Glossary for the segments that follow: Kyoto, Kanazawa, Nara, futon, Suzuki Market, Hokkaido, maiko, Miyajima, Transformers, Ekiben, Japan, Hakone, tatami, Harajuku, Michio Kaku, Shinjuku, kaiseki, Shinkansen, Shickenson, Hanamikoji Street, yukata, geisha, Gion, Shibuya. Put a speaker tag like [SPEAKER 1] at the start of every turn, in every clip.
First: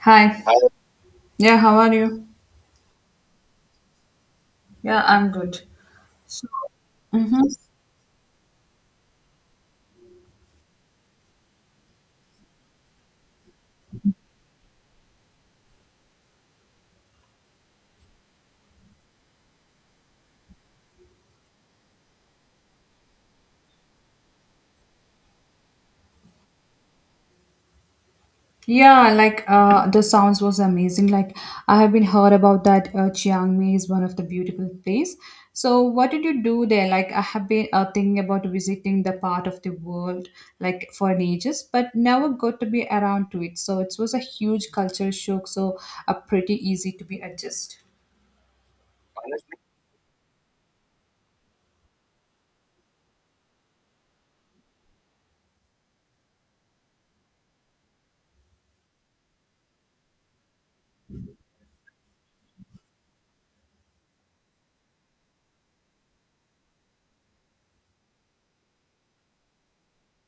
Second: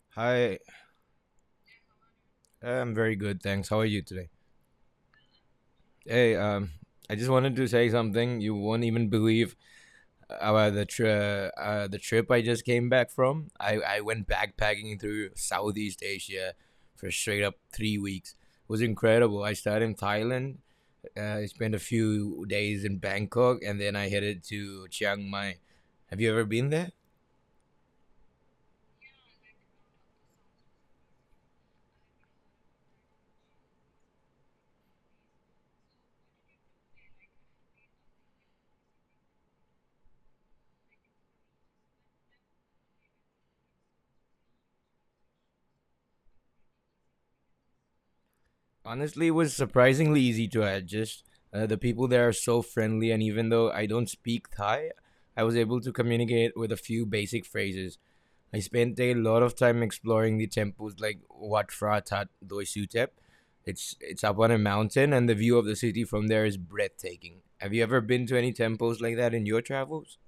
[SPEAKER 1] Hi. Hi.
[SPEAKER 2] Hi,
[SPEAKER 1] Yeah, how are you?
[SPEAKER 2] I'm very good, thanks. How are you today?
[SPEAKER 1] Yeah, I'm good.
[SPEAKER 2] Hey,
[SPEAKER 1] So.
[SPEAKER 2] I just
[SPEAKER 1] Hmm.
[SPEAKER 2] wanted to say something. You won't even believe the trip I just came back from. I went backpacking through Southeast Asia for straight up 3 weeks. It was incredible. I started in Thailand. I spent a few days in Bangkok, and then I headed to Chiang Mai. Have you ever been there?
[SPEAKER 1] Yeah, like the sounds was amazing. Like I have been heard about that Chiang Mai is one of the beautiful place. So, what did you do there? Like I have been thinking about visiting the part of the world like for ages, but never got to be around to it. So it was a huge culture shock. So, pretty easy to be adjust.
[SPEAKER 2] Honestly, it was surprisingly easy to adjust. The people there are so friendly, and even though I don't speak Thai, I was able to communicate with a few basic phrases. I spent a lot of time exploring the temples like Wat Phra Tat Doi Sutep. It's up on a mountain, and the view of the city from there is breathtaking. Have you ever been to any temples like that in your travels?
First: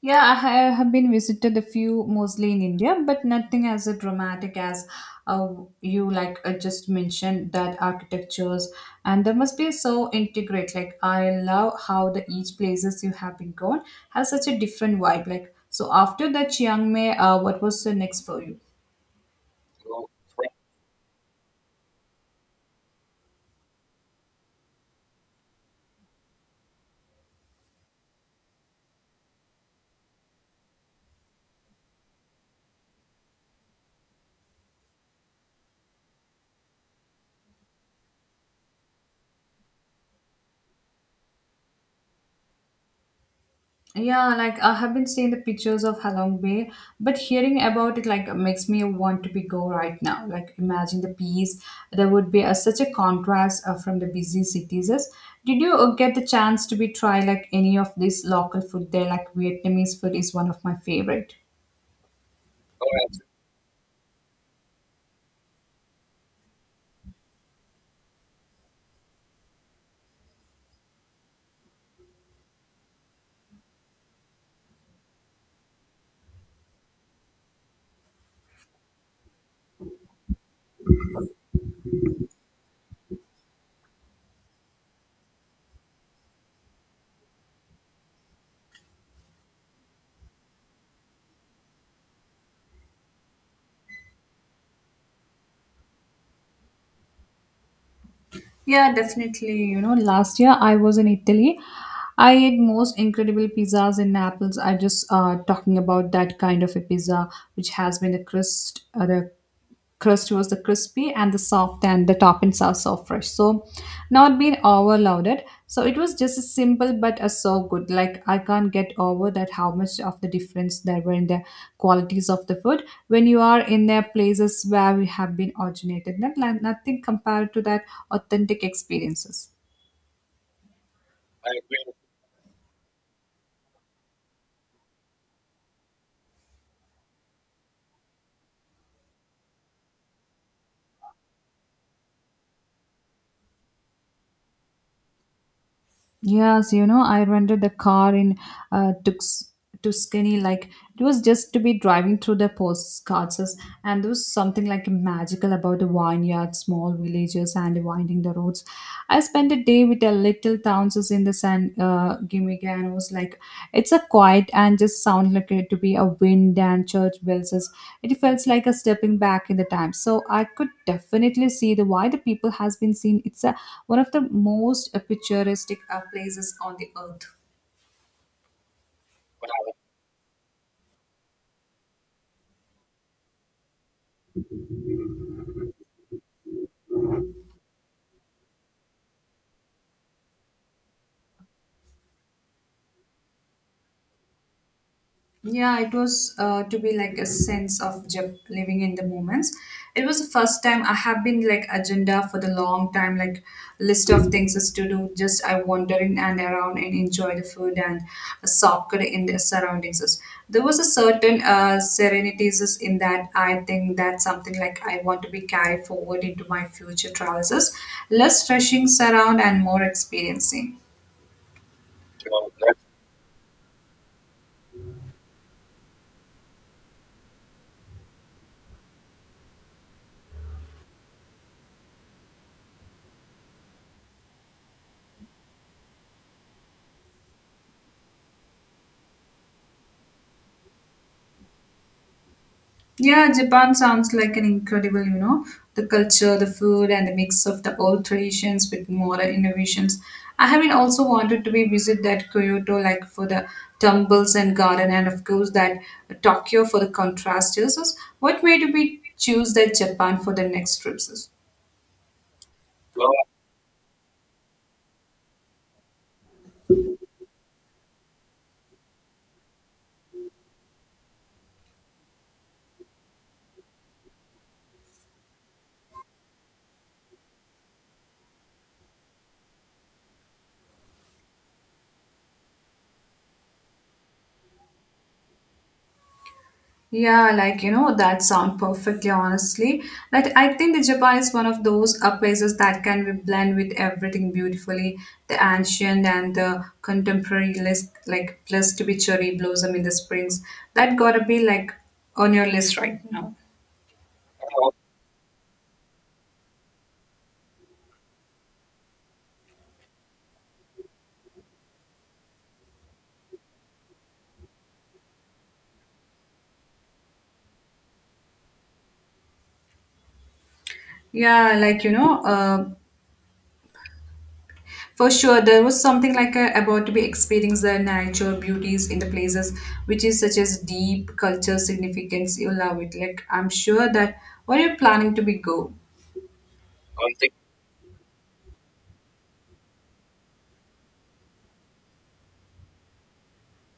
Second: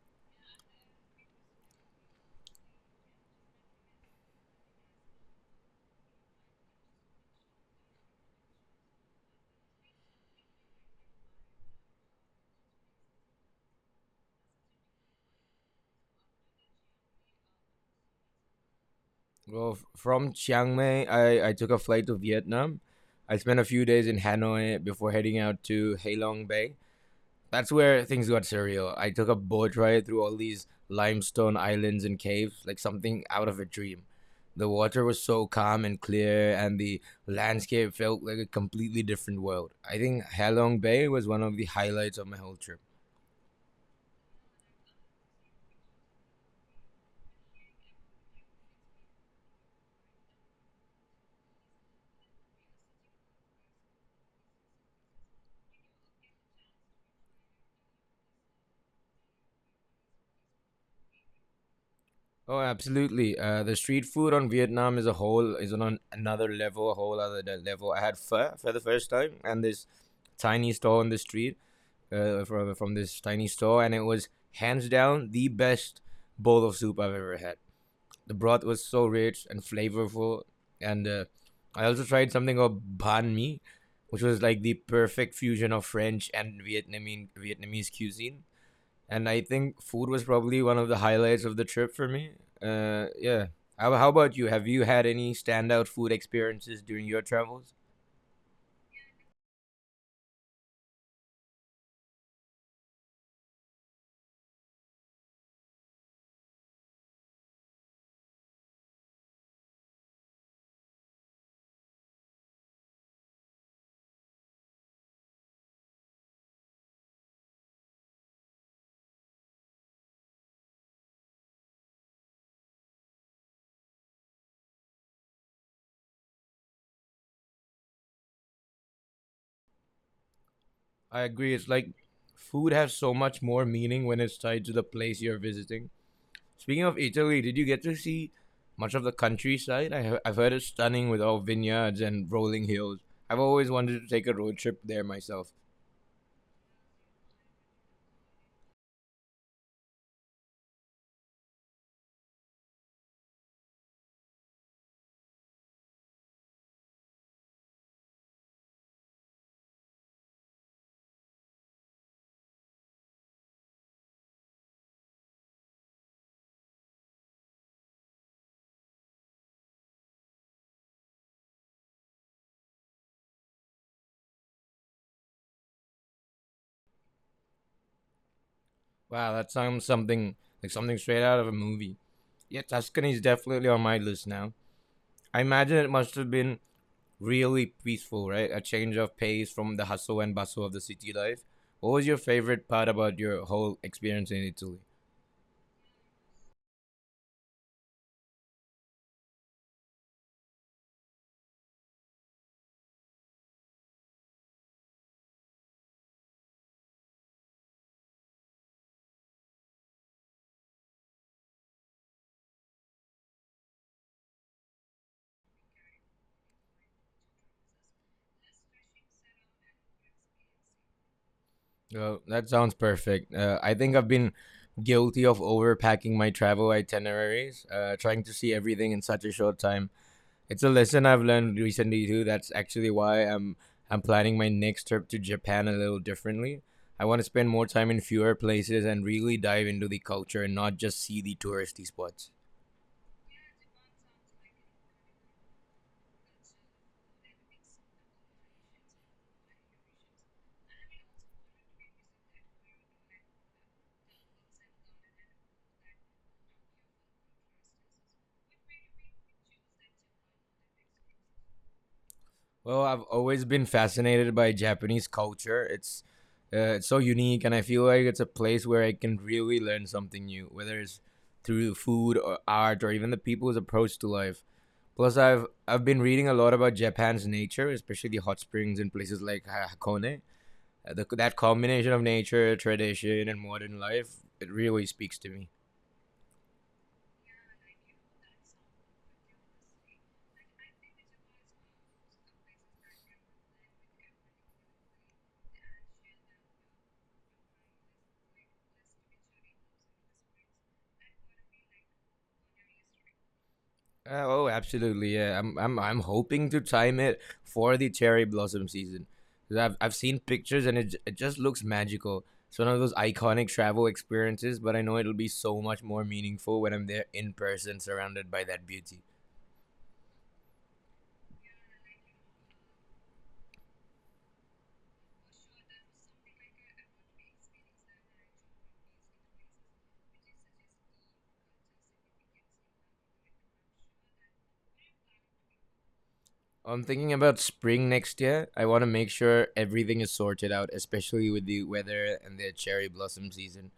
[SPEAKER 1] Yeah, have been visited a few, mostly in India, but nothing as a dramatic as uh, you like just mentioned that architectures and there must be so integrate. Like I love how the each places you have been gone has such a different vibe. Like so after that Chiang Mai, what was the next for you?
[SPEAKER 2] Well, from Chiang Mai, I took a flight to Vietnam. I spent a few days in Hanoi before heading out to Halong Bay. That's where things got surreal. I took a boat ride through all these limestone islands and caves, like something out of a dream. The water was so calm and clear, and the landscape felt like a completely different world. I think Halong Bay was one of the highlights of my whole trip.
[SPEAKER 1] Yeah, like I have been seeing the pictures of Halong Bay, but hearing about it like makes me want to be go right now. Like imagine the peace. There would be such a contrast from the busy cities. Did you get the chance to be try like any of this local food there? Like Vietnamese food is one of my favorite.
[SPEAKER 2] Oh, absolutely. The street food on Vietnam as a whole is on another level, a whole other level. I had pho for the first time, and this tiny stall on the street, from this tiny store, and it was hands down the best bowl of soup I've ever had. The broth was so rich and flavorful, and I also tried something called banh mi, which was like the perfect fusion of French and Vietnamese cuisine. And I think food was probably one of the highlights of the trip for me. Yeah. How about you? Have you had any standout food experiences during your travels?
[SPEAKER 1] Yeah, definitely. Last year I was in Italy. I ate most incredible pizzas in Naples. I just talking about that kind of a pizza, which has been the crust was the crispy and the soft, and the toppings are so fresh, so not been overloaded, so it was just a simple but a so good. Like I can't get over that how much of the difference there were in the qualities of the food when you are in their places where we have been originated, not, nothing compared to that authentic experiences.
[SPEAKER 2] I agree. It's like food has so much more meaning when it's tied to the place you're visiting. Speaking of Italy, did you get to see much of the countryside? I've heard it's stunning with all vineyards and rolling hills. I've always wanted to take a road trip there myself.
[SPEAKER 1] Yes, I rented the car in uh, Tux, Tuscany. Like it was just to be driving through the postcards, and there was something like magical about the vineyards, small villages, and winding the roads. I spent a day with the little towns as in the San Gimignano. And was like, it's a quiet and just sound like it to be a wind and church bells, it felt like a stepping back in the time, so I could definitely see the why the people has been seen one of the most picturesque places on the earth.
[SPEAKER 2] Wow, that sounds something like something straight out of a movie. Yeah, Tuscany is definitely on my list now. I imagine it must have been really peaceful, right? A change of pace from the hustle and bustle of the city life. What was your favorite part about your whole experience in Italy?
[SPEAKER 1] Yeah, it was to be like a sense of just living in the moments. It was the first time I have been like agenda for the long time, like list of things is to do. Just I wandering and around and enjoy the food and soccer in the surroundings. There was a certain serenities is in that. I think that's something like I want to be carried forward into my future travels. Is Less rushing around and more experiencing.
[SPEAKER 2] Oh, that sounds perfect. I think I've been guilty of overpacking my travel itineraries, trying to see everything in such a short time. It's a lesson I've learned recently too. That's actually why I'm planning my next trip to Japan a little differently. I want to spend more time in fewer places and really dive into the culture and not just see the touristy spots.
[SPEAKER 1] Yeah, Japan sounds like an incredible, the culture, the food, and the mix of the old traditions with modern innovations. I have been also wanted to be visit that Kyoto, like for the temples and garden, and of course that Tokyo for the contrast. So, what made you be choose that Japan for the next trips?
[SPEAKER 2] Well, I've always been fascinated by Japanese culture. It's it's so unique, and I feel like it's a place where I can really learn something new, whether it's through food or art or even the people's approach to life. Plus, I've been reading a lot about Japan's nature, especially hot springs in places like Hakone. That combination of nature, tradition, and modern life it really speaks to me.
[SPEAKER 1] Yeah, like that sound perfectly honestly. Like I think the Japan is one of those places that can be blend with everything beautifully, the ancient and the contemporary list like plus to be cherry blossom in the springs. That gotta be like on your list right now.
[SPEAKER 2] Oh, absolutely. Yeah, I'm hoping to time it for the cherry blossom season. 'Cause I've seen pictures and it just looks magical. It's one of those iconic travel experiences, but I know it'll be so much more meaningful when I'm there in person, surrounded by that beauty.
[SPEAKER 1] Yeah, like for sure there was something like about to be experience the natural beauties in the places which is such as deep culture significance. You love it. Like I'm sure that what are you planning to be go?
[SPEAKER 2] I'm thinking about spring next year. I want to make sure everything is sorted out, especially with the weather and the cherry blossom season.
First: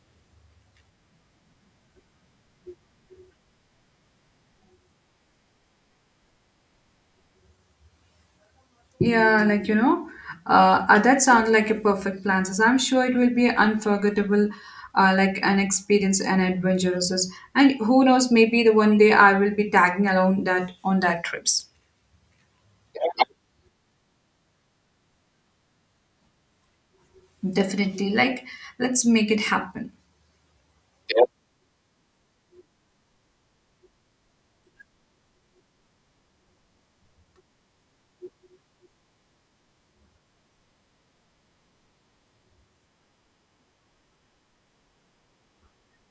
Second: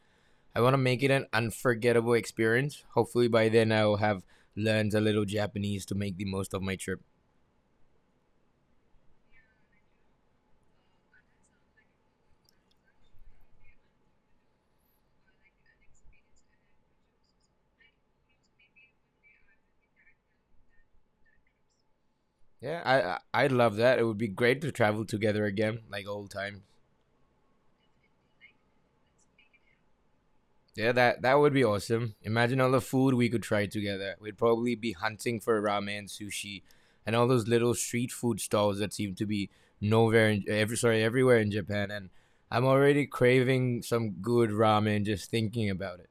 [SPEAKER 2] I want to make it an unforgettable experience. Hopefully, by then, I'll have learned a little Japanese to make the most of my trip.
[SPEAKER 1] Yeah, like that sounds like a perfect plan. So I'm sure it will be unforgettable, like an experience and adventurous. And who knows, maybe the one day I will be tagging along that on that trips.
[SPEAKER 2] Yeah, I'd love that. It would be great to travel together again, like old times.
[SPEAKER 1] Definitely, like let's make it happen.
[SPEAKER 2] Yeah, that would be awesome. Imagine all the food we could try together. We'd probably be hunting for ramen, sushi, and all those little street food stalls that seem to be nowhere in every sorry everywhere in Japan. And I'm already craving some good ramen just thinking about it.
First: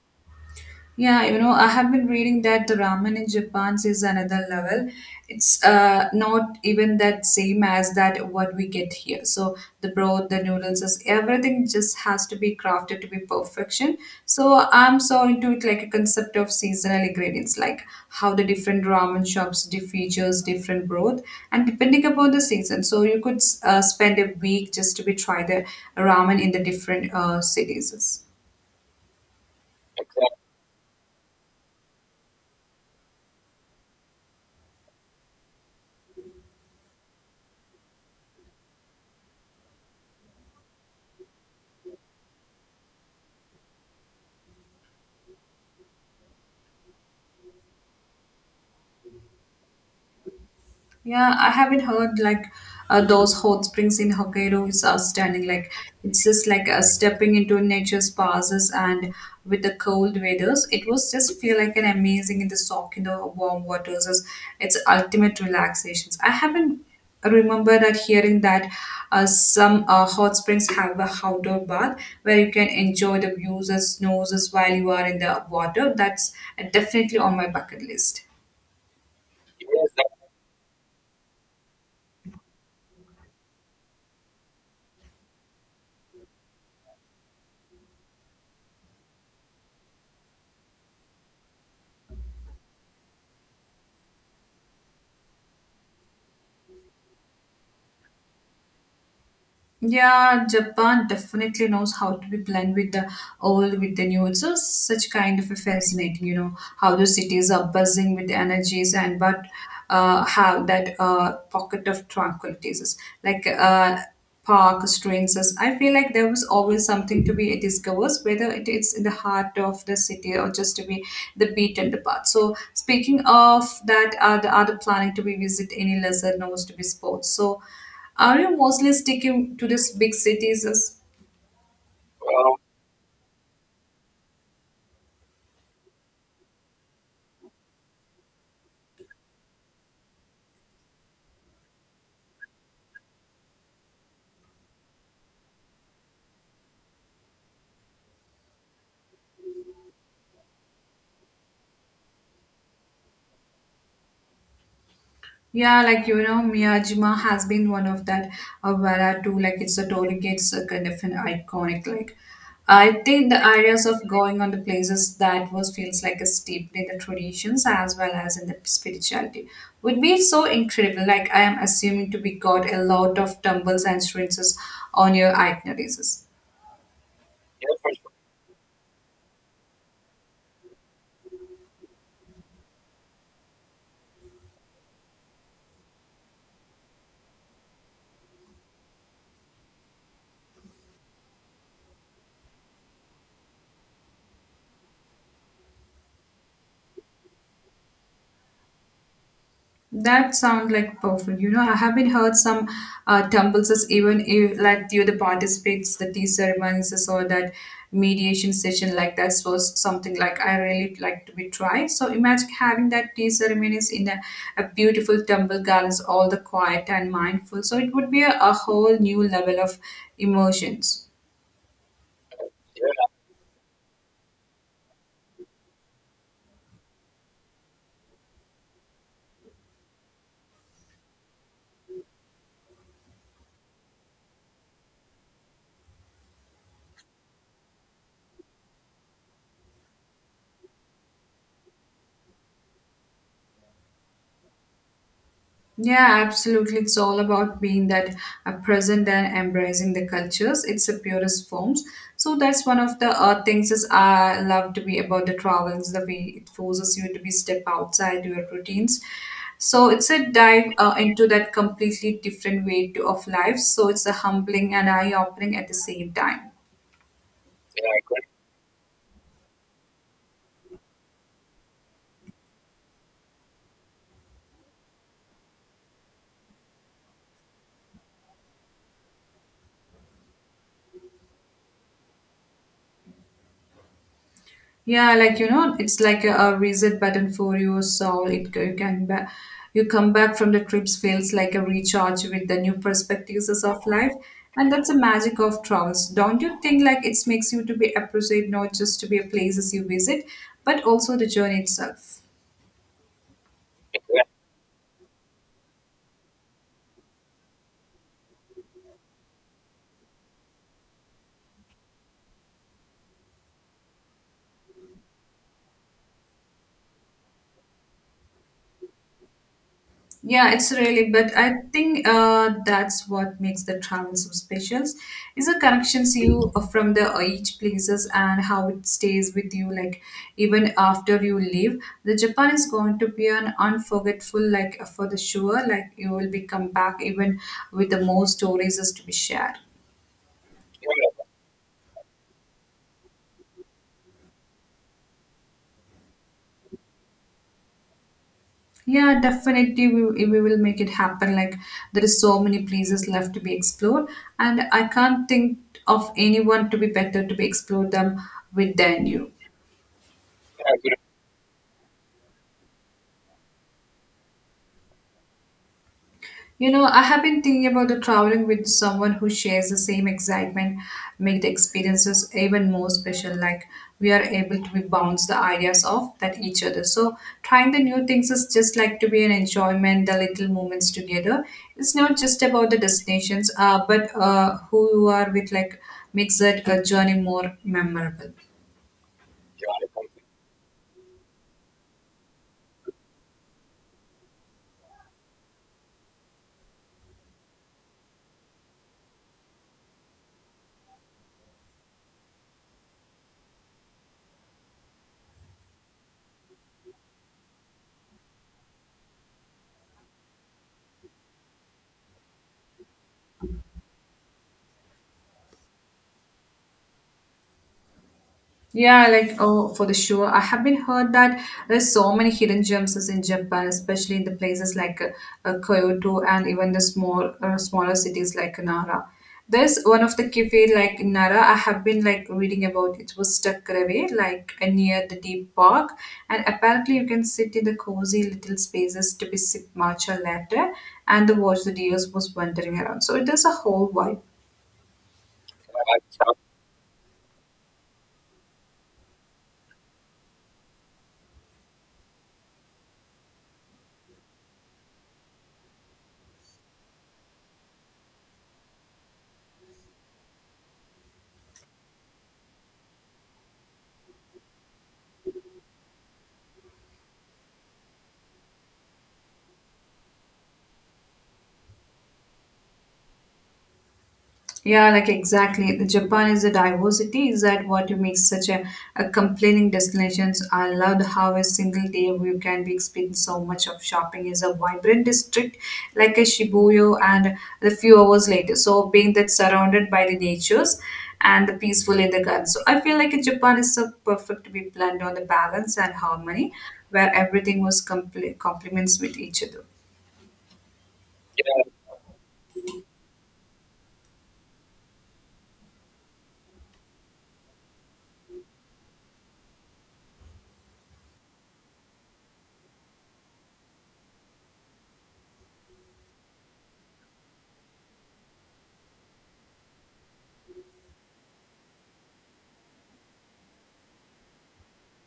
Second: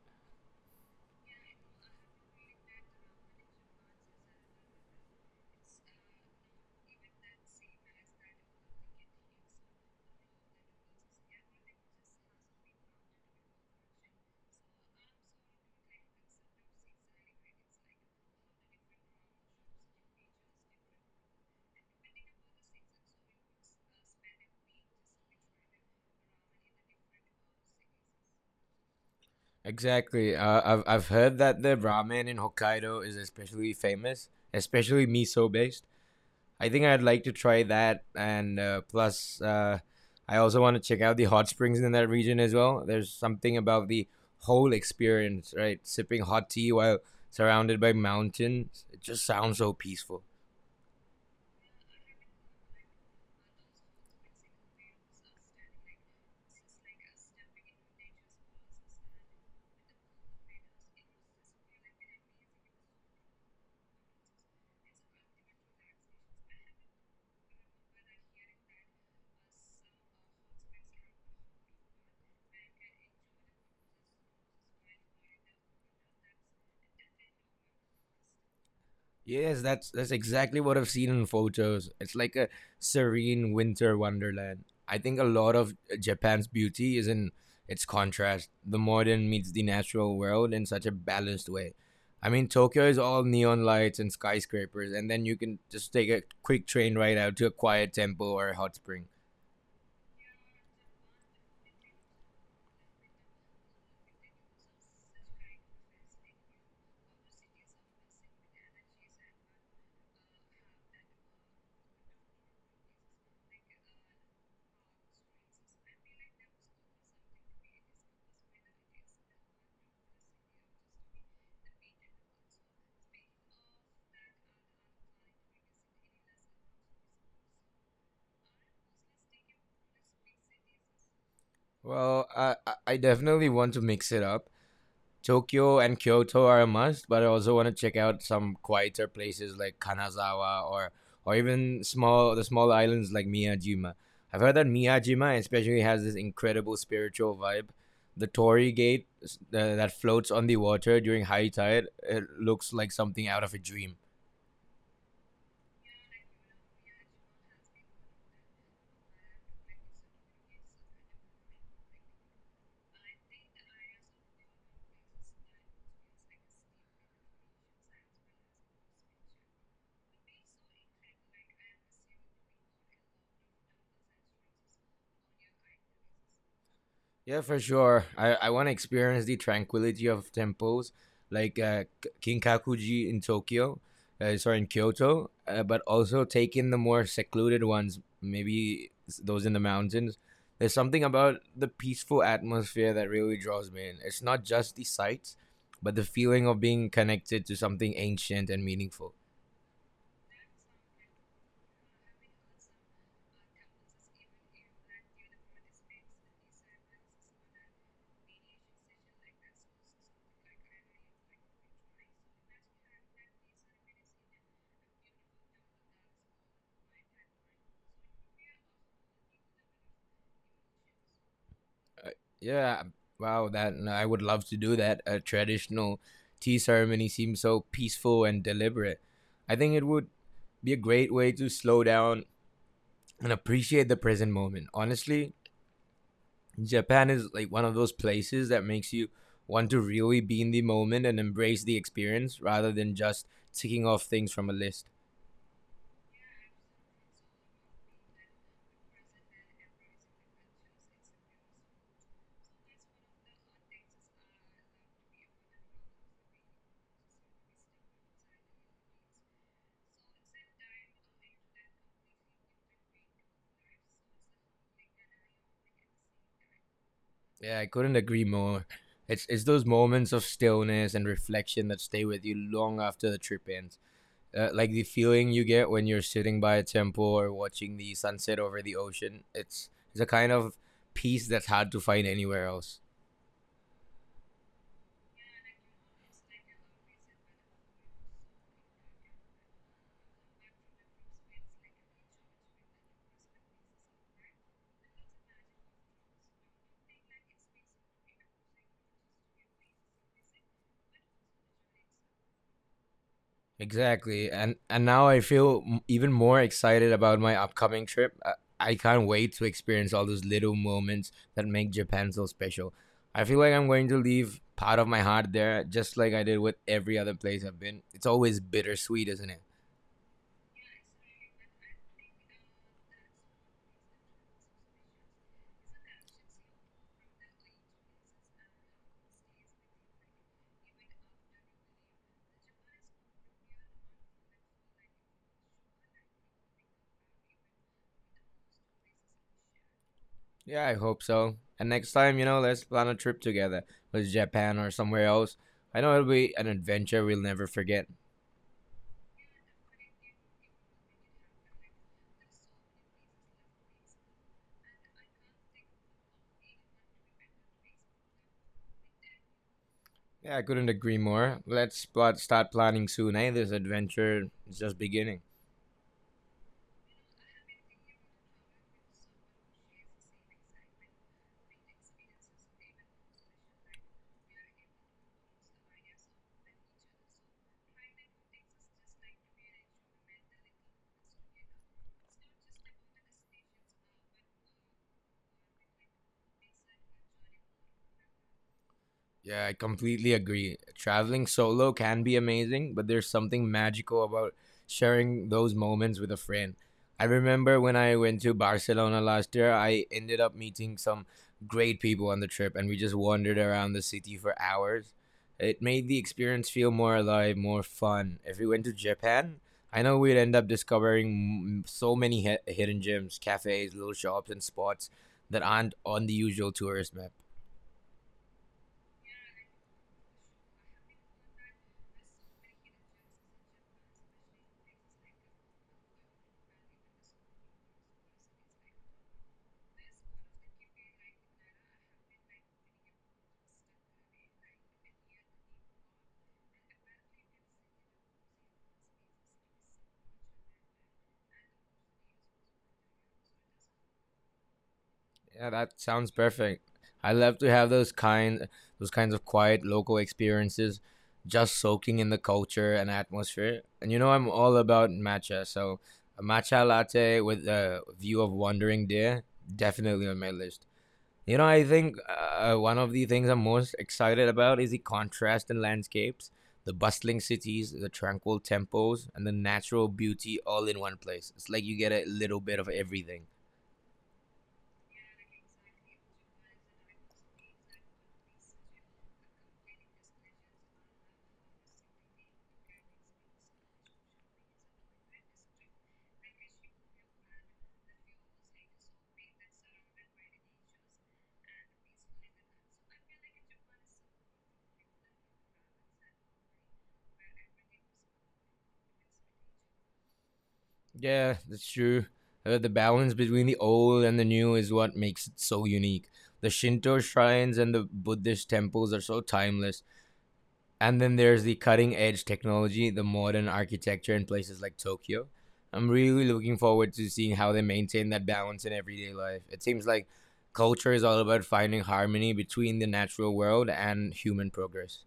[SPEAKER 1] Yeah, I have been reading that the ramen in Japan is another level. It's not even that same as that what we get here. So the broth, the noodles, is everything just has to be crafted to be perfection. So I'm so into it like a concept of seasonal ingredients, like how the different ramen shops differ features, different broth, and depending upon the season. So you could spend a week just to be try the ramen in the different cities.
[SPEAKER 2] Exactly. I've heard that the ramen in Hokkaido is especially famous, especially miso based. I think I'd like to try that, and plus, I also want to check out the hot springs in that region as well. There's something about the whole experience, right? Sipping hot tea while surrounded by mountains. It just sounds so peaceful.
[SPEAKER 1] Yeah, I haven't heard like those hot springs in Hokkaido is outstanding. Like it's just like stepping into nature's pauses and with the cold weathers, it was just feel like an amazing in the soak in the warm waters. It's ultimate relaxations. I haven't remember that hearing that some hot springs have a outdoor bath where you can enjoy the views as snows as while you are in the water. That's definitely on my bucket list.
[SPEAKER 2] Yes, that's exactly what I've seen in photos. It's like a serene winter wonderland. I think a lot of Japan's beauty is in its contrast. The modern meets the natural world in such a balanced way. I mean, Tokyo is all neon lights and skyscrapers, and then you can just take a quick train ride out to a quiet temple or a hot spring.
[SPEAKER 1] Yeah, Japan definitely knows how to be blend with the old with the new. It's just such kind of a fascinating, how the cities are buzzing with energies and but have that pocket of tranquilities, like park streets. I feel like there was always something to be discovered, whether it is in the heart of the city or just to be the beaten path. So speaking of that, are the other planning to be visit any lesser knows to be sports. So. Are you mostly sticking to these big cities?
[SPEAKER 2] Well, I definitely want to mix it up. Tokyo and Kyoto are a must, but I also want to check out some quieter places like Kanazawa or even small the small islands like Miyajima. I've heard that Miyajima especially has this incredible spiritual vibe. The Torii Gate that floats on the water during high tide, it looks like something out of a dream.
[SPEAKER 1] Yeah, like Miyajima has been one of that Vara too. Like it's a toll gate, it's a kind of an iconic. Like I think the ideas of going on the places that was feels like a steeped in the traditions as well as in the spirituality would be so incredible. Like I am assuming to be got a lot of tumbles and stretches on your itineraries.
[SPEAKER 2] Yeah, for sure. I want to experience the tranquility of temples like Kinkakuji in Kyoto, but also take in the more secluded ones, maybe those in the mountains. There's something about the peaceful atmosphere that really draws me in. It's not just the sights, but the feeling of being connected to something ancient and meaningful.
[SPEAKER 1] That sounds like perfect. I have been heard some temples as even if like you the participates the tea ceremonies or that mediation session like that was something like I really like to be tried. So imagine having that tea ceremonies in a beautiful temple gardens, all the quiet and mindful. So it would be a whole new level of emotions.
[SPEAKER 2] Uh, Yeah, wow, that no, I would love to do that. A traditional tea ceremony seems so peaceful and deliberate. I think it would be a great way to slow down and appreciate the present moment. Honestly, Japan is like one of those places that makes you want to really be in the moment and embrace the experience rather than just ticking off things from a list.
[SPEAKER 1] Yeah, absolutely. It's all about being that present and embracing the cultures. It's the purest forms. So that's one of the things is I love to be about the travels. The way it forces you to be step outside your routines. So it's a dive into that completely different of life. So it's a humbling and eye opening at the same time.
[SPEAKER 2] Yeah, I couldn't agree more. It's those moments of stillness and reflection that stay with you long after the trip ends. Like the feeling you get when you're sitting by a temple or watching the sunset over the ocean, it's a kind of peace that's hard to find anywhere else.
[SPEAKER 1] Yeah, like it's like a reset button for your soul. You can back, you come back from the trips feels like a recharge with the new perspectives of life, and that's the magic of travels. Don't you think? Like it makes you to be appreciate not just to be a places you visit, but also the journey itself.
[SPEAKER 2] Exactly. And now I feel even more excited about my upcoming trip. I can't wait to experience all those little moments that make Japan so special. I feel like I'm going to leave part of my heart there, just like I did with every other place I've been. It's always bittersweet, isn't it?
[SPEAKER 1] Yeah, it's really, but I think that's what makes the travel so special is the connections you from the each places and how it stays with you like even after you leave. The Japan is going to be an unforgettable like for the sure like you will be come back even with the more stories is to be shared.
[SPEAKER 2] Yeah, I hope so. And next time, you know, let's plan a trip together. Let's Japan or somewhere else. I know it'll be an adventure we'll never forget.
[SPEAKER 1] Yeah, definitely. We will make it happen. Like there is so many places left to be explored, and I can't think of anyone to be better to be explored them with than you.
[SPEAKER 2] Yeah, I couldn't agree more. Let's start planning soon, eh? This adventure is just beginning.
[SPEAKER 1] I have been thinking about the traveling with someone who shares the same excitement, make the experiences even more special. Like we are able to bounce the ideas off that each other. So trying the new things is just like to be an enjoyment, the little moments together. It's not just about the destinations, but who you are with like makes that a journey more memorable.
[SPEAKER 2] Yeah, I completely agree. Traveling solo can be amazing, but there's something magical about sharing those moments with a friend. I remember when I went to Barcelona last year, I ended up meeting some great people on the trip, and we just wandered around the city for hours. It made the experience feel more alive, more fun. If we went to Japan, I know we'd end up discovering so many hidden gems, cafes, little shops, and spots that aren't on the usual tourist map.
[SPEAKER 1] Yeah, like oh, for the sure. I have been heard that there's so many hidden gems is in Japan, especially in the places like Kyoto and even the smaller cities like Nara. There's one of the cafe like in Nara. I have been like reading about it was stuck away like near the deep park, and apparently you can sit in the cozy little spaces to be sip matcha latte and the watch the deers was wandering around. So it is a whole vibe.
[SPEAKER 2] Yeah, that sounds perfect. I love to have those kinds of quiet local experiences, just soaking in the culture and atmosphere. And you know I'm all about matcha, so a matcha latte with a view of wandering deer definitely on my list. You know, I think one of the things I'm most excited about is the contrast in landscapes, the bustling cities, the tranquil temples, and the natural beauty all in one place. It's like you get a little bit of everything.
[SPEAKER 1] Yeah, like exactly. The Japan is a diversity. Is that what you make such a complaining destinations? I loved how a single day you can be experiencing so much of shopping is a vibrant district like a Shibuya and a few hours later. So being that surrounded by the natures and the peaceful in the garden. So I feel like Japan is so perfect to be planned on the balance and harmony where everything was complete complements with each other.
[SPEAKER 2] Yeah, that's true. The balance between the old and the new is what makes it so unique. The Shinto shrines and the Buddhist temples are so timeless. And then there's the cutting edge technology, the modern architecture in places like Tokyo. I'm really looking forward to seeing how they maintain that balance in everyday life. It seems like culture is all about finding harmony between the natural world and human progress.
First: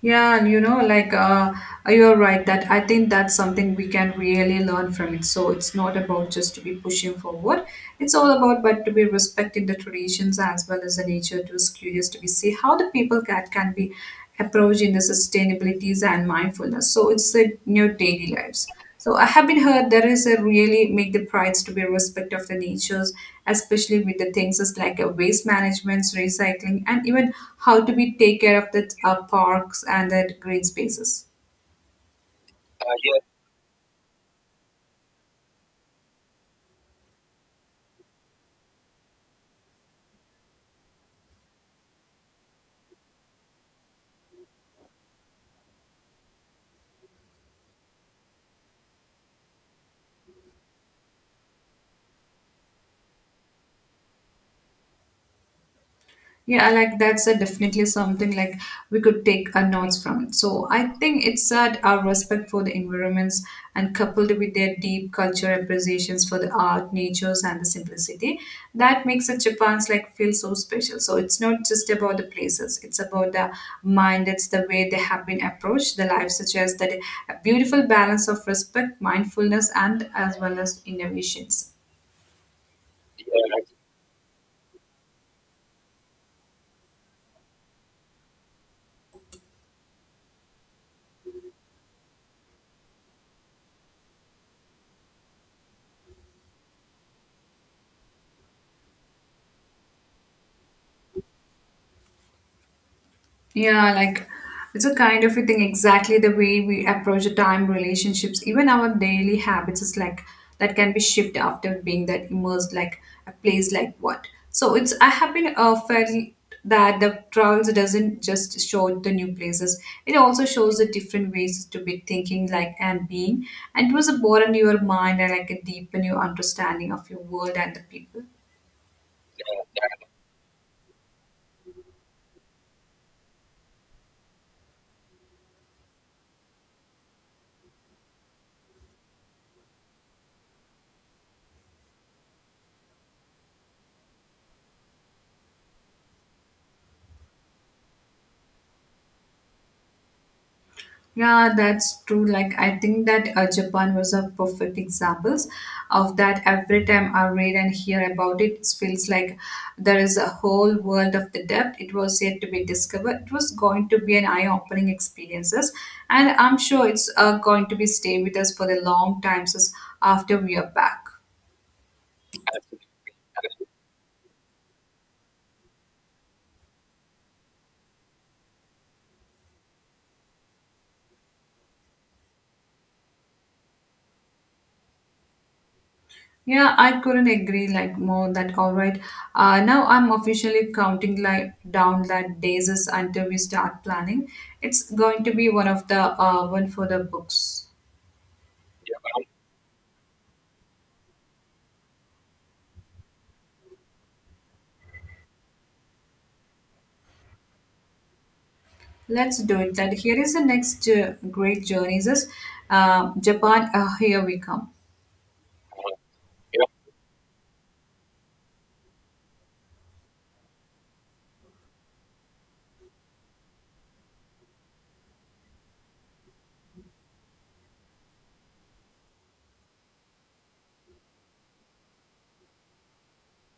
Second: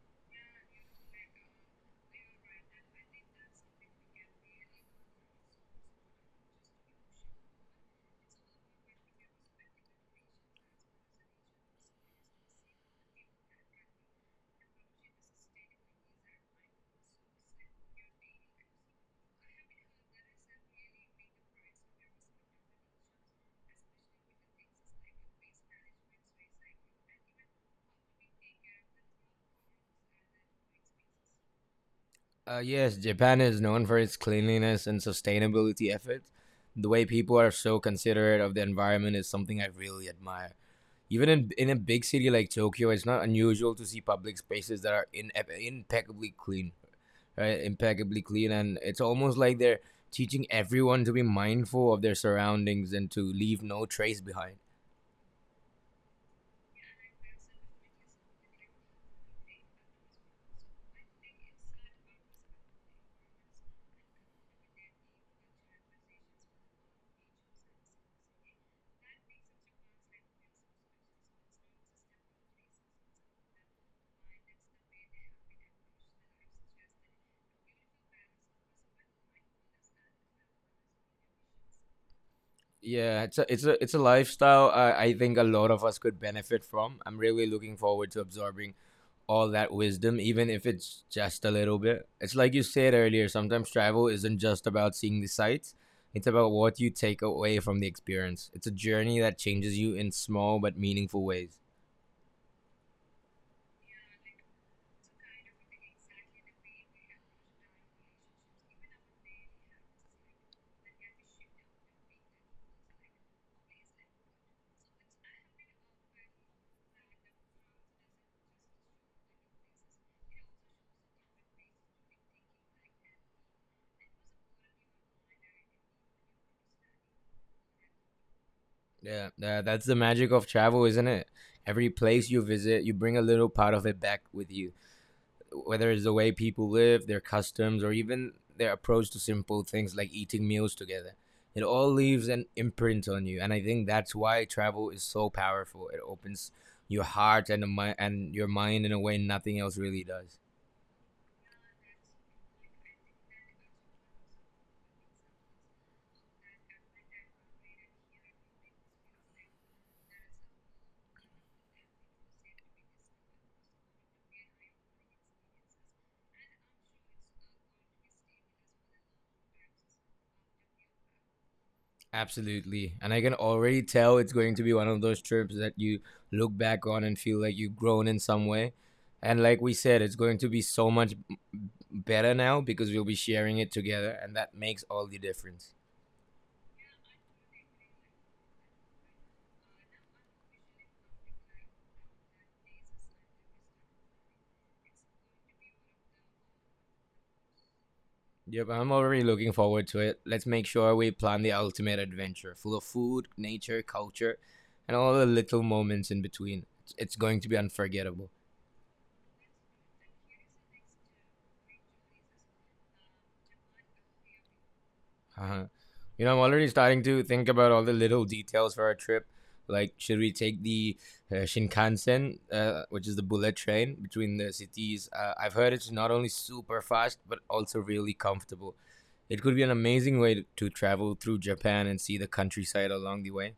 [SPEAKER 1] Yeah, and you know, you're right that I think that's something we can really learn from it. So it's not about just to be pushing forward. It's all about but to be respecting the traditions as well as the nature. To was curious to be see how the people cat can be approaching the sustainabilities and mindfulness. So it's in your daily lives. So I have been heard there is a really make the prides to be respect of the natures, especially with the things as like a waste management, recycling, and even how to be take care of the parks and the green spaces.
[SPEAKER 2] Yes, Japan is known for its cleanliness and sustainability efforts. The way people are so considerate of the environment is something I really admire. Even in a big city like Tokyo, it's not unusual to see public spaces that are impeccably clean, right? Impeccably clean, and it's almost like they're teaching everyone to be mindful of their surroundings and to leave no trace behind.
[SPEAKER 1] Yeah, like that's a definitely something like we could take a notes from. So I think it's that our respect for the environments and coupled with their deep culture appreciations for the art, natures, and the simplicity that makes the Japan's like feel so special. So it's not just about the places; it's about the mind. It's the way they have been approached. The life suggests that a beautiful balance of respect, mindfulness, and as well as innovations.
[SPEAKER 2] Yeah, it's a lifestyle I think a lot of us could benefit from. I'm really looking forward to absorbing all that wisdom, even if it's just a little bit. It's like you said earlier, sometimes travel isn't just about seeing the sights, it's about what you take away from the experience. It's a journey that changes you in small but meaningful ways.
[SPEAKER 1] Yeah, like it's a kind of a thing exactly the way we approach the time relationships, even our daily habits is like that can be shifted after being that immersed like a place like what. So it's I have been felt that the travels doesn't just show the new places. It also shows the different ways to be thinking like and being. And it was a broaden your mind and like a deepen your understanding of your world and the people.
[SPEAKER 2] Yeah, that's the magic of travel, isn't it? Every place you visit, you bring a little part of it back with you, whether it's the way people live, their customs, or even their approach to simple things like eating meals together. It all leaves an imprint on you, and I think that's why travel is so powerful. It opens your heart and your mind in a way nothing else really does.
[SPEAKER 1] Yeah, that's true. Like, I think that Japan was a perfect examples of that. Every time I read and hear about it, it feels like there is a whole world of the depth. It was yet to be discovered. It was going to be an eye-opening experiences, and I'm sure it's going to be stay with us for the long times as- after we are back.
[SPEAKER 2] Absolutely, and I can already tell it's going to be one of those trips that you look back on and feel like you've grown in some way. And like we said, it's going to be so much better now because we'll be sharing it together, and that makes all the difference.
[SPEAKER 1] Yeah, I couldn't agree like more that all right. Now I'm officially counting like down that days is until we start planning. It's going to be one of the one for the books.
[SPEAKER 2] Yep, I'm already looking forward to it. Let's make sure we plan the ultimate adventure, full of food, nature, culture, and all the little moments in between. It's going to be unforgettable.
[SPEAKER 1] Let's do it. That here is the next great journeys is Japan. Here we come.
[SPEAKER 2] Haha. I'm already starting to think about all the little details for our trip. Like, should we take the Shinkansen, which is the bullet train between the cities? I've heard it's not only super fast, but also really comfortable. It could be an amazing way to travel through Japan and see the countryside along the way.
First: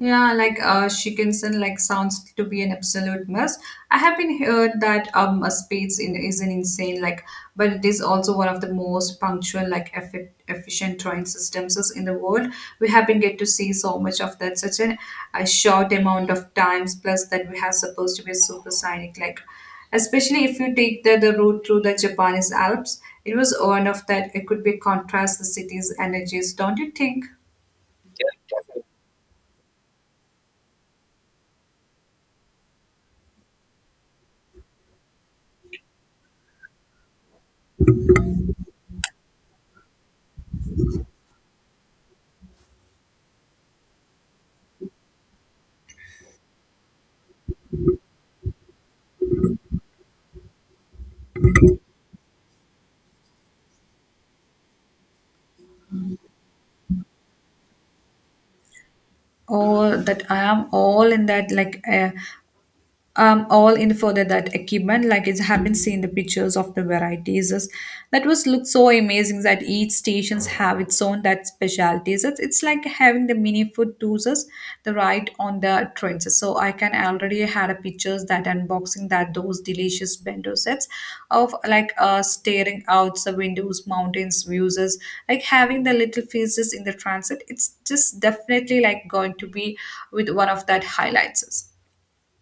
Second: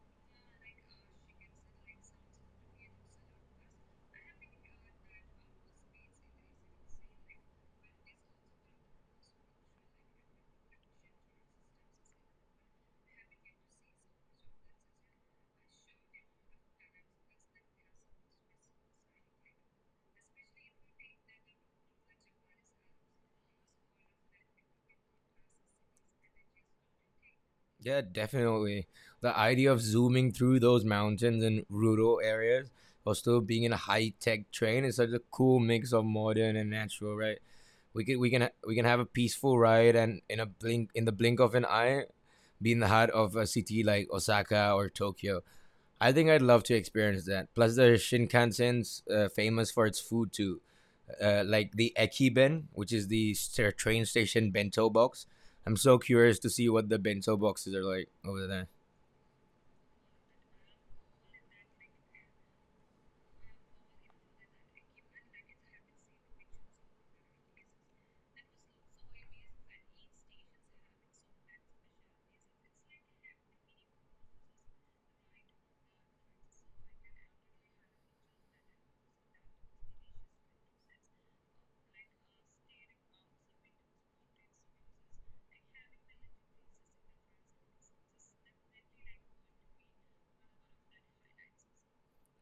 [SPEAKER 1] Yeah, Shickenson, like sounds to be an absolute must. I have been heard that a space in, is an insane like, but it is also one of the most punctual like efficient train systems is in the world. We have been get to see so much of that such an, a short amount of times. Plus that we have supposed to be supersonic like, especially if you take the route through the Japanese Alps. It was one of that. It could be contrast the city's energies, don't you think?
[SPEAKER 2] Yeah, definitely. The idea of zooming through those mountains in rural areas while still being in a high-tech train is such a cool mix of modern and natural, right? We can have a peaceful ride and in the blink of an eye be in the heart of a city like Osaka or Tokyo. I think I'd love to experience that. Plus, the Shinkansen's famous for its food too, like the Ekiben, which is the train station bento box. I'm so curious to see what the bento boxes are like over there.
[SPEAKER 1] Oh, that I am all in that. All in further that equipment like it's have been seen the pictures of the varieties is- that was looked so amazing that each stations have its own that specialties it's like having the mini food tours is the right on the trains so I can already had a pictures that unboxing that those delicious bento sets of like staring out the windows mountains views is like having the little faces in the transit it's just definitely like going to be with one of that highlights.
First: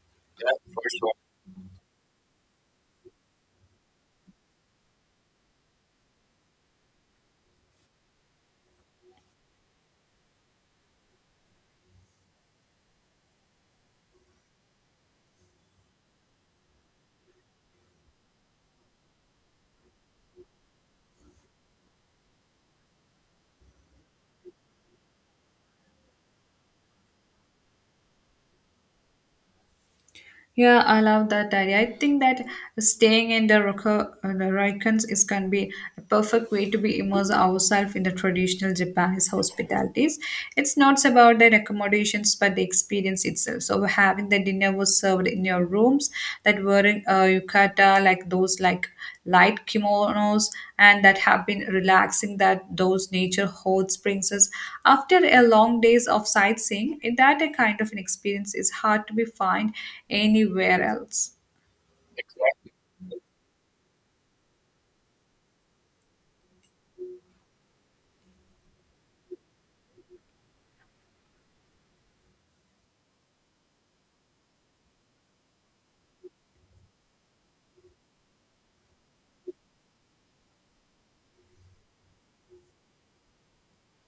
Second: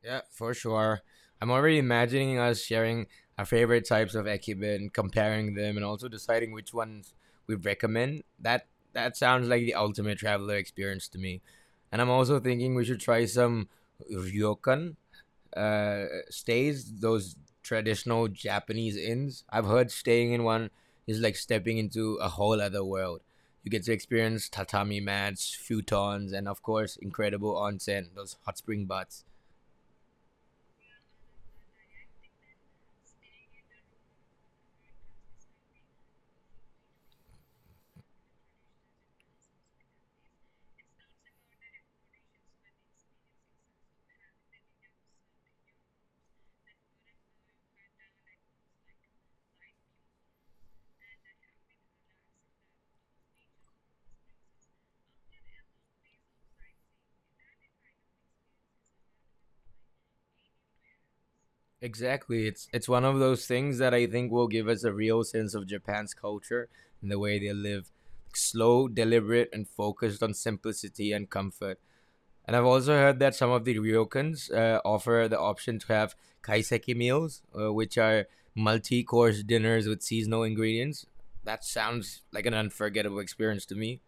[SPEAKER 2] Yeah, for sure. I'm already imagining us sharing our favorite types of Ekiben, comparing them, and also deciding which ones we'd recommend. That sounds like the ultimate traveler experience to me. And I'm also thinking we should try some ryokan stays, those traditional Japanese inns. I've heard staying in one is like stepping into a whole other world. You get to experience tatami mats, futons, and of course, incredible onsen, those hot spring baths.
[SPEAKER 1] Yeah, I love that idea. I think that staying in the Ryokans is can be a perfect way to be immerse ourselves in the traditional Japanese hospitalities. It's not about the accommodations, but the experience itself. So having the dinner was served in your rooms that were in yukata, like those like light kimonos and that have been relaxing that those nature hot brings us after a long days of sightseeing that a kind of an experience is hard to be found anywhere else.
[SPEAKER 2] Exactly. It's one of those things that I think will give us a real sense of Japan's culture and the way they live. Slow, deliberate, and focused on simplicity and comfort. And I've also heard that some of the ryokans offer the option to have kaiseki meals, which are multi-course dinners with seasonal ingredients. That sounds like an unforgettable experience to me.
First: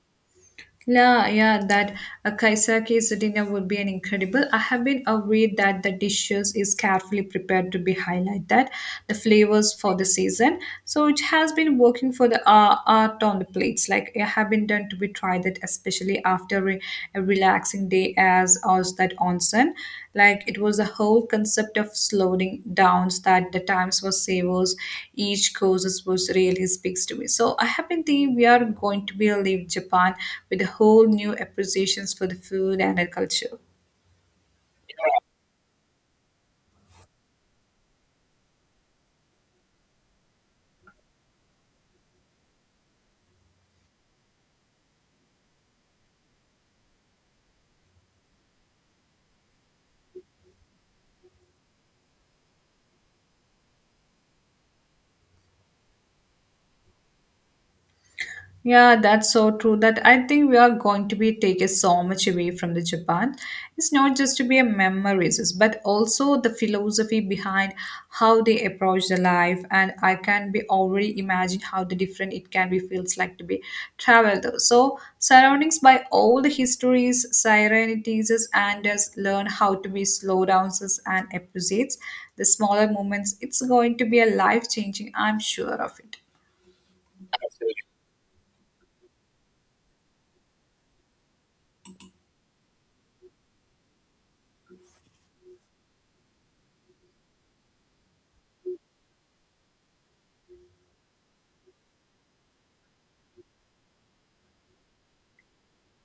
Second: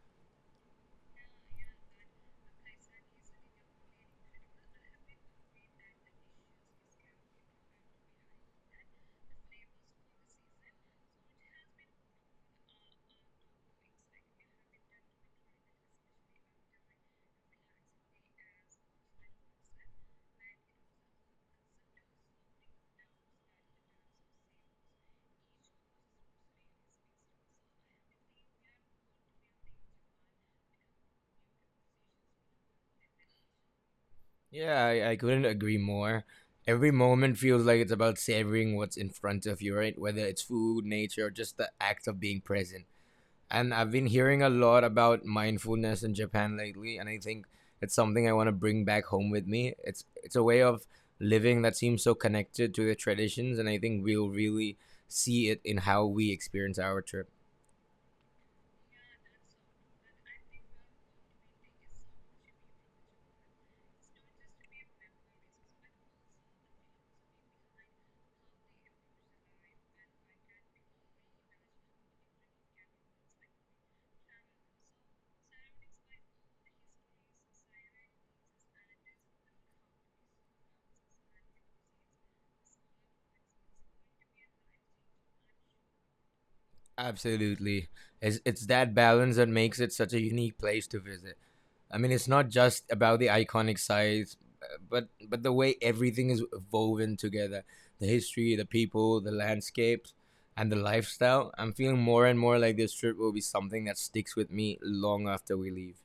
[SPEAKER 1] Yeah, yeah, that a kaisaki's dinner would be an incredible. I have been aware that the dishes is carefully prepared to be highlight that the flavors for the season. So it has been working for the art on the plates. Like I have been done to be tried that, especially after a relaxing day as that onsen. Like it was the whole concept of slowing downs that the times was savers, each causes was really speaks to me. So I have been thinking we are going to be leave Japan with a whole new appreciations for the food and the culture.
[SPEAKER 2] Yeah, I couldn't agree more. Every moment feels like it's about savoring what's in front of you, right? Whether it's food, nature, or just the act of being present. And I've been hearing a lot about mindfulness in Japan lately, and I think it's something I want to bring back home with me. It's a way of living that seems so connected to the traditions, and I think we'll really see it in how we experience our trip.
[SPEAKER 1] Yeah, that's so true. That I think we are going to be taking so much away from the Japan. It's not just to be a memories, but also the philosophy behind how they approach the life. And I can be already imagine how the different it can be feels like to be traveled. So surroundings by all the histories, serenities, and just learn how to be slow downs and appreciates the smaller moments. It's going to be a life changing. I'm sure of it.
[SPEAKER 2] Absolutely. It's that balance that makes it such a unique place to visit. I mean, it's not just about the iconic sites, but the way everything is woven together, the history, the people, the landscapes, and the lifestyle. I'm feeling more and more like this trip will be something that sticks with me long after we leave.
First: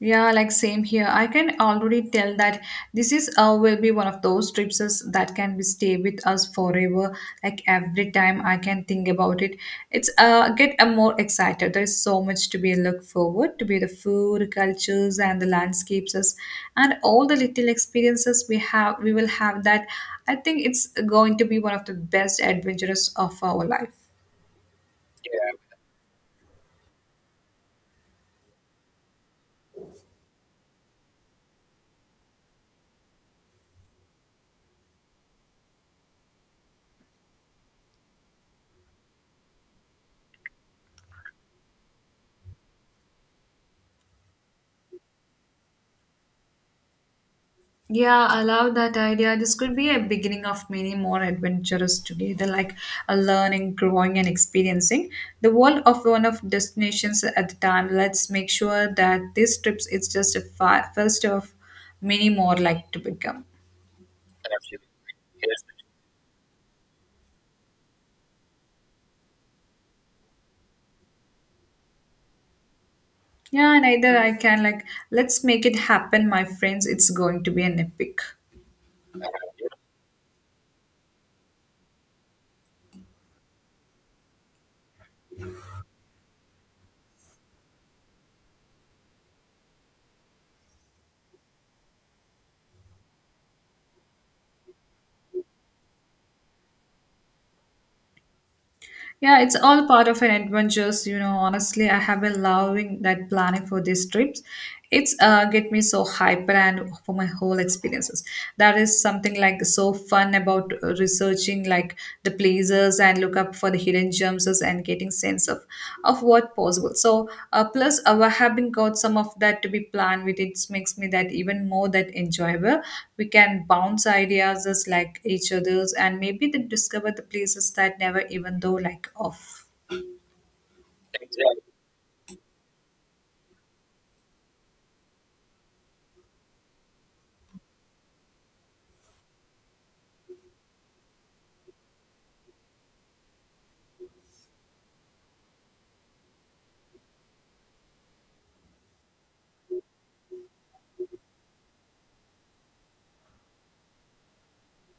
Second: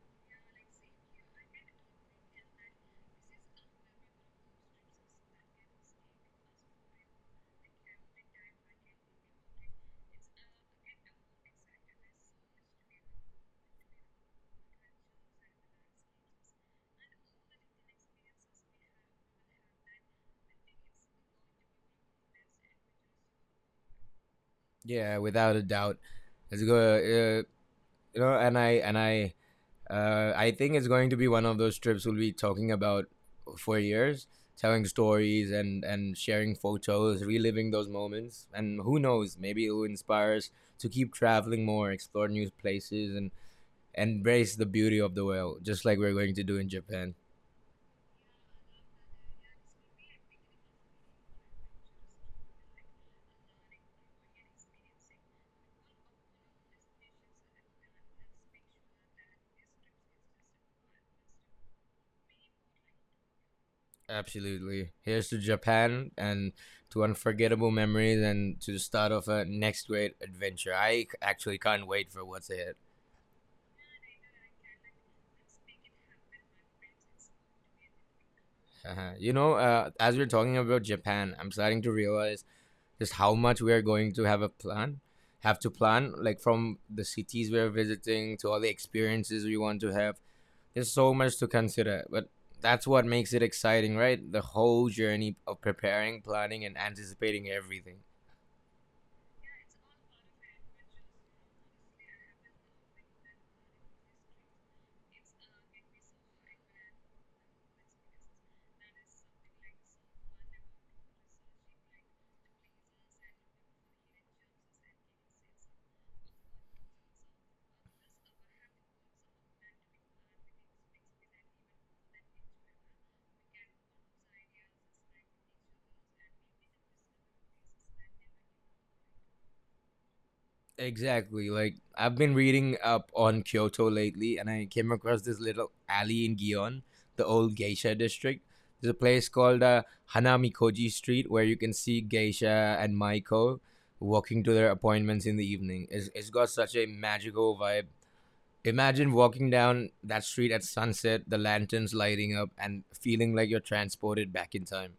[SPEAKER 1] Yeah, like same here. I can already tell that this is will be one of those trips us- that can be stay with us forever. Like every time I can think about it, it's get more excited. There is so much to be look forward to be the food, cultures, and the landscapes, us, and all the little experiences we have. We will have that. I think it's going to be one of the best adventures of our life.
[SPEAKER 2] Yeah, without a doubt. Let's go. You know, and I think it's going to be one of those trips we'll be talking about for years, telling stories and sharing photos, reliving those moments. And who knows, maybe it will inspire us to keep traveling more, explore new places, and embrace the beauty of the world, just like we're going to do in Japan.
[SPEAKER 1] Yeah, I love that idea. This could be a beginning of many more adventures together, like a learning, growing, and experiencing the world of one of destinations at the time. Let's make sure that this trip is just a first of many more like to become.
[SPEAKER 2] Absolutely. Here's to Japan and to unforgettable memories and to the start of a next great adventure. I actually can't wait for what's ahead.
[SPEAKER 1] Yeah, and either I can like let's make it happen, my friends. It's going to be an epic.
[SPEAKER 2] Uh-huh. You know, as we're talking about Japan, I'm starting to realize just how much we are going to have a plan have to plan, like from the cities we're visiting to all the experiences we want to have. There's so much to consider, but that's what makes it exciting, right? The whole journey of preparing, planning, and anticipating everything.
[SPEAKER 1] Yeah, it's all part of an adventures, you know. Honestly, I have been loving that planning for these trips. It's get me so hyper and for my whole experiences. That is something like so fun about researching like the places and look up for the hidden gems themselves and getting sense of what possible so plus our having got some of that to be planned with it makes me that even more that enjoyable we can bounce ideas as like each others and maybe then discover the places that never even though like off.
[SPEAKER 2] Exactly. Like I've been reading up on Kyoto lately, and I came across this little alley in Gion, the old geisha district. There's a place called Hanamikoji Street where you can see geisha and maiko walking to their appointments in the evening. It's got such a magical vibe. Imagine walking down that street at sunset, the lanterns lighting up, and feeling like you're transported back in time.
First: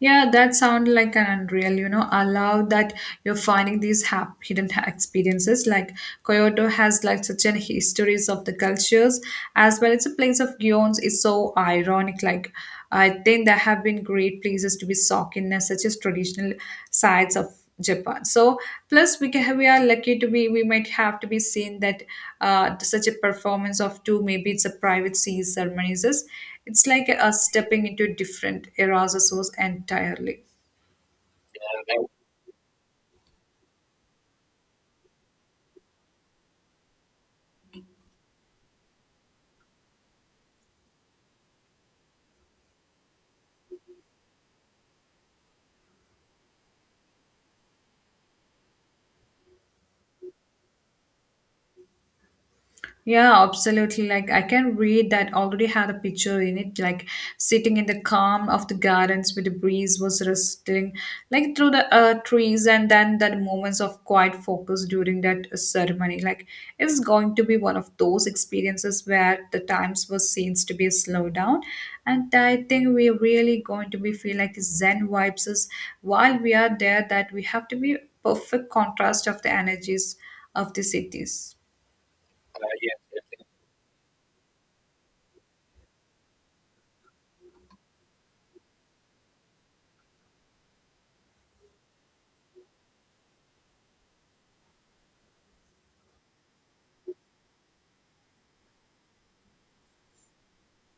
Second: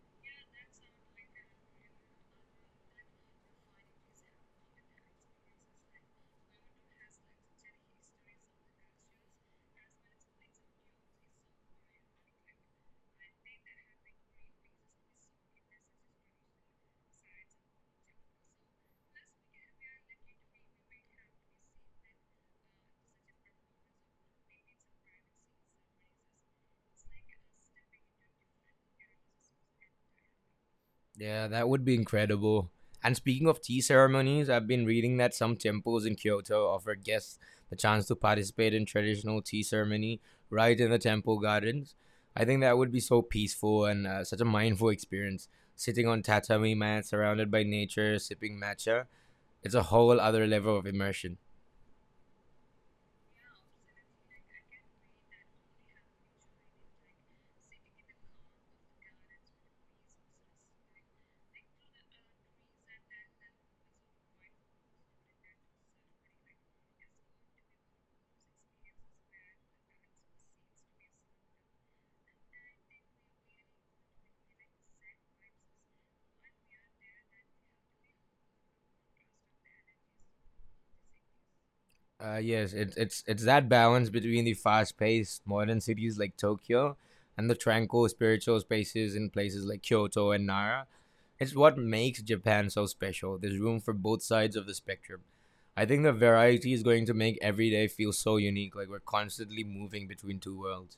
[SPEAKER 1] Yeah, that sounds like an unreal, you know, allow that you're finding these hidden experiences. Like Kyoto has like such an histories of the cultures as well. It's a place of guions. It's so ironic. Like I think there have been great places to be socked in as such as traditional sites of Japan. So plus we are lucky to be we might have to be seen that such a performance of two maybe it's a private sea ceremonies it's like us stepping into different eras or source entirely.
[SPEAKER 2] Yeah, that would be incredible. And speaking of tea ceremonies, I've been reading that some temples in Kyoto offer guests the chance to participate in traditional tea ceremony right in the temple gardens. I think that would be so peaceful and such a mindful experience. Sitting on tatami mats surrounded by nature, sipping matcha, it's a whole other level of immersion.
[SPEAKER 1] Yeah, absolutely. Like I can read that already had a picture in it, like sitting in the calm of the gardens where the breeze was rustling, like through the trees, and then the moments of quiet focus during that ceremony. Like it's going to be one of those experiences where the times was seems to be slowed down, and I think we're really going to be feel like Zen vibes is while we are there. That we have to be perfect contrast of the energies of the cities.
[SPEAKER 2] Yes, it's that balance between the fast-paced modern cities like Tokyo and the tranquil spiritual spaces in places like Kyoto and Nara. It's what makes Japan so special. There's room for both sides of the spectrum. I think the variety is going to make every day feel so unique, like we're constantly moving between two worlds.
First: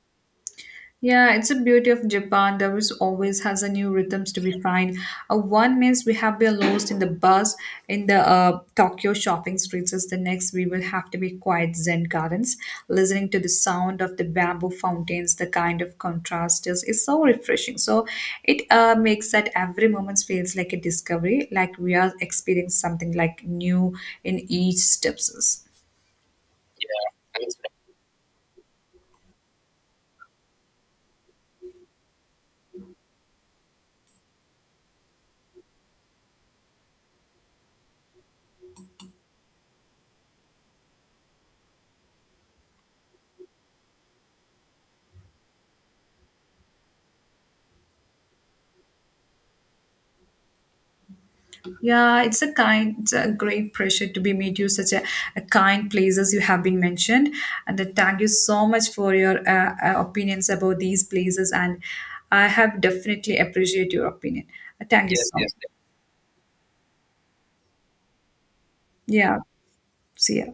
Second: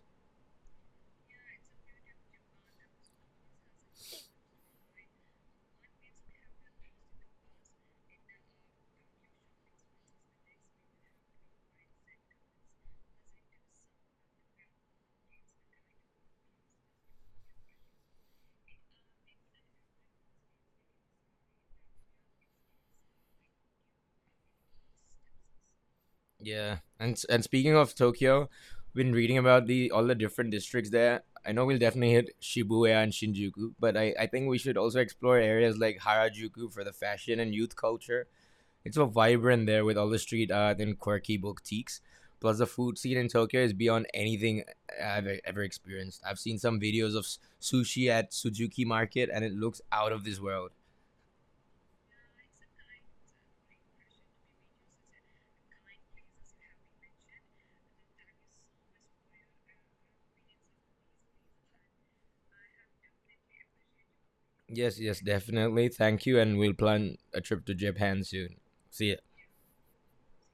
[SPEAKER 1] Yeah, it's a beauty of Japan. There is always has a new rhythms to be find. One means we have been lost in the buzz in the Tokyo shopping streets. As the next, we will have to be quiet Zen gardens, listening to the sound of the bamboo fountains. The kind of contrast is so refreshing. So it makes that every moment feels like a discovery, like we are experiencing something like new in each steps.
[SPEAKER 2] Yeah, and speaking of Tokyo, been reading about the all the different districts there. I know we'll definitely hit Shibuya and Shinjuku, but I think we should also explore areas like Harajuku for the fashion and youth culture. It's so vibrant there with all the street art and quirky boutiques. Plus, the food scene in Tokyo is beyond anything I've ever experienced. I've seen some videos of sushi at Suzuki Market, and it looks out of this world.
[SPEAKER 1] Yeah, it's a kind, it's a great pressure to be meet you such a kind places you have been mentioned, and then thank you so much for your opinions about these places, and I have definitely appreciate your opinion.
[SPEAKER 2] Yes,
[SPEAKER 1] Thank you
[SPEAKER 2] yes,
[SPEAKER 1] so much.
[SPEAKER 2] definitely. Thank you, and we'll plan a trip to Japan soon. See ya.
[SPEAKER 1] Yeah, see ya.